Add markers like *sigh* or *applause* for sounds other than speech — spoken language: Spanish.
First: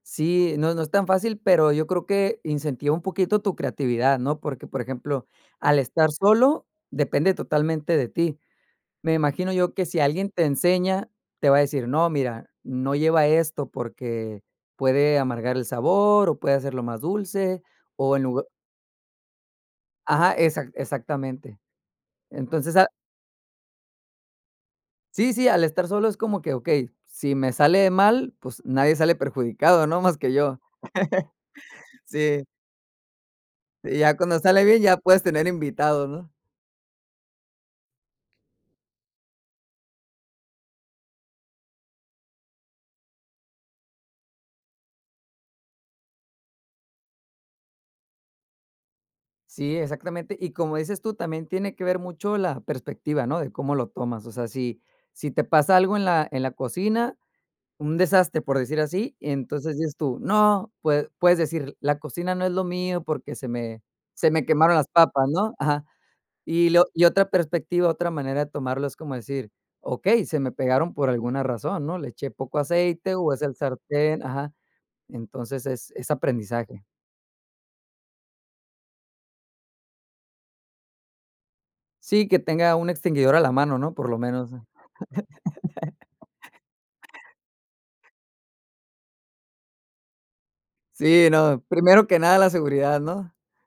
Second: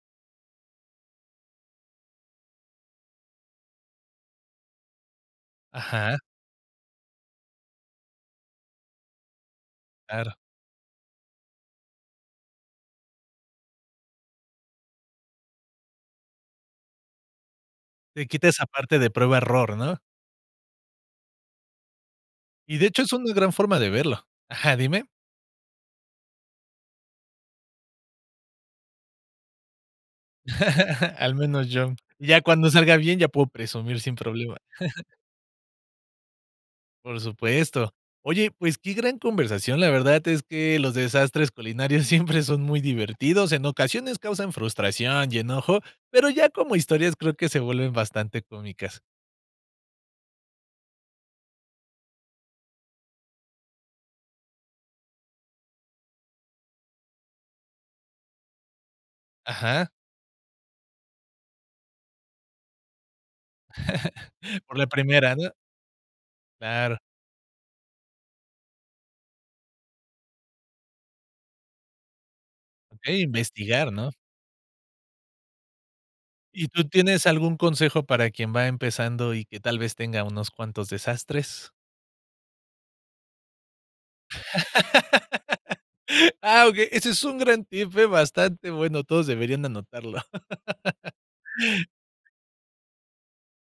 Sí, no, no es tan fácil, pero yo creo, que incentiva un poquito tu creatividad, ¿no? Porque, por ejemplo, al estar Ajá. solo, depende totalmente de ti. Me imagino yo, que si alguien Claro. te enseña, te va a decir: "No, mira, no lleva esto porque, puede amargar el sabor, o puede hacerlo más dulce, o en Le lugar" quita esa parte de prueba error, ¿no? Ajá. Exac exactamente. Entonces, Y de al hecho, es una gran forma de verlo. Ajá, dime. Sí, sí, al estar solo, es como que: "Okey, si me sale mal, pues nadie sale perjudicado, ¿no? Más que yo". *laughs* Al menos yo. *chuckles* Ya Sí. cuando salga bien, ya puedo Y presumir sin ya cuando problema. sale bien, ya *chuckles* puedes tener invitados, ¿no? Por supuesto. Oye, pues, qué gran conversación, la verdad, es que los desastres culinarios siempre son muy divertidos. En ocasiones causan frustración, y enojo, pero ya como historias, creo que se vuelven bastante cómicas. Sí, exactamente, y como dices tú, también tiene que ver mucho la perspectiva, ¿no? De cómo lo tomas, o sea, si si te pasa algo en la en la cocina, un desastre, por decir así, entonces Ajá. dices tú: "No", pue puedes decir: "La cocina no es lo mío, porque se me se me *laughs* quemaron Por la las papas, primera, ¿no? ¿no?". Ajá. Y lo Claro. y otra perspectiva, otra manera de tomarlo, es como decir: "Okey, se me pegaron por alguna razón, ¿no? Le eché poco aceite, Okey, o, es el investigar, ¿no? sartén", ajá, entonces, es es ¿Y tú aprendizaje. tienes algún consejo para quien va empezando, y que tal vez tenga unos cuantos desastres? Sí, que tenga un extinguidor a la mano, ¿no? Por lo menos. *laughs* Ah, okey, ese es *laughs* un gran tip, ¿eh? Bastante bueno, todos deberían anotarlo. Sí, no, *laughs* primero que nada, la seguridad, ¿no?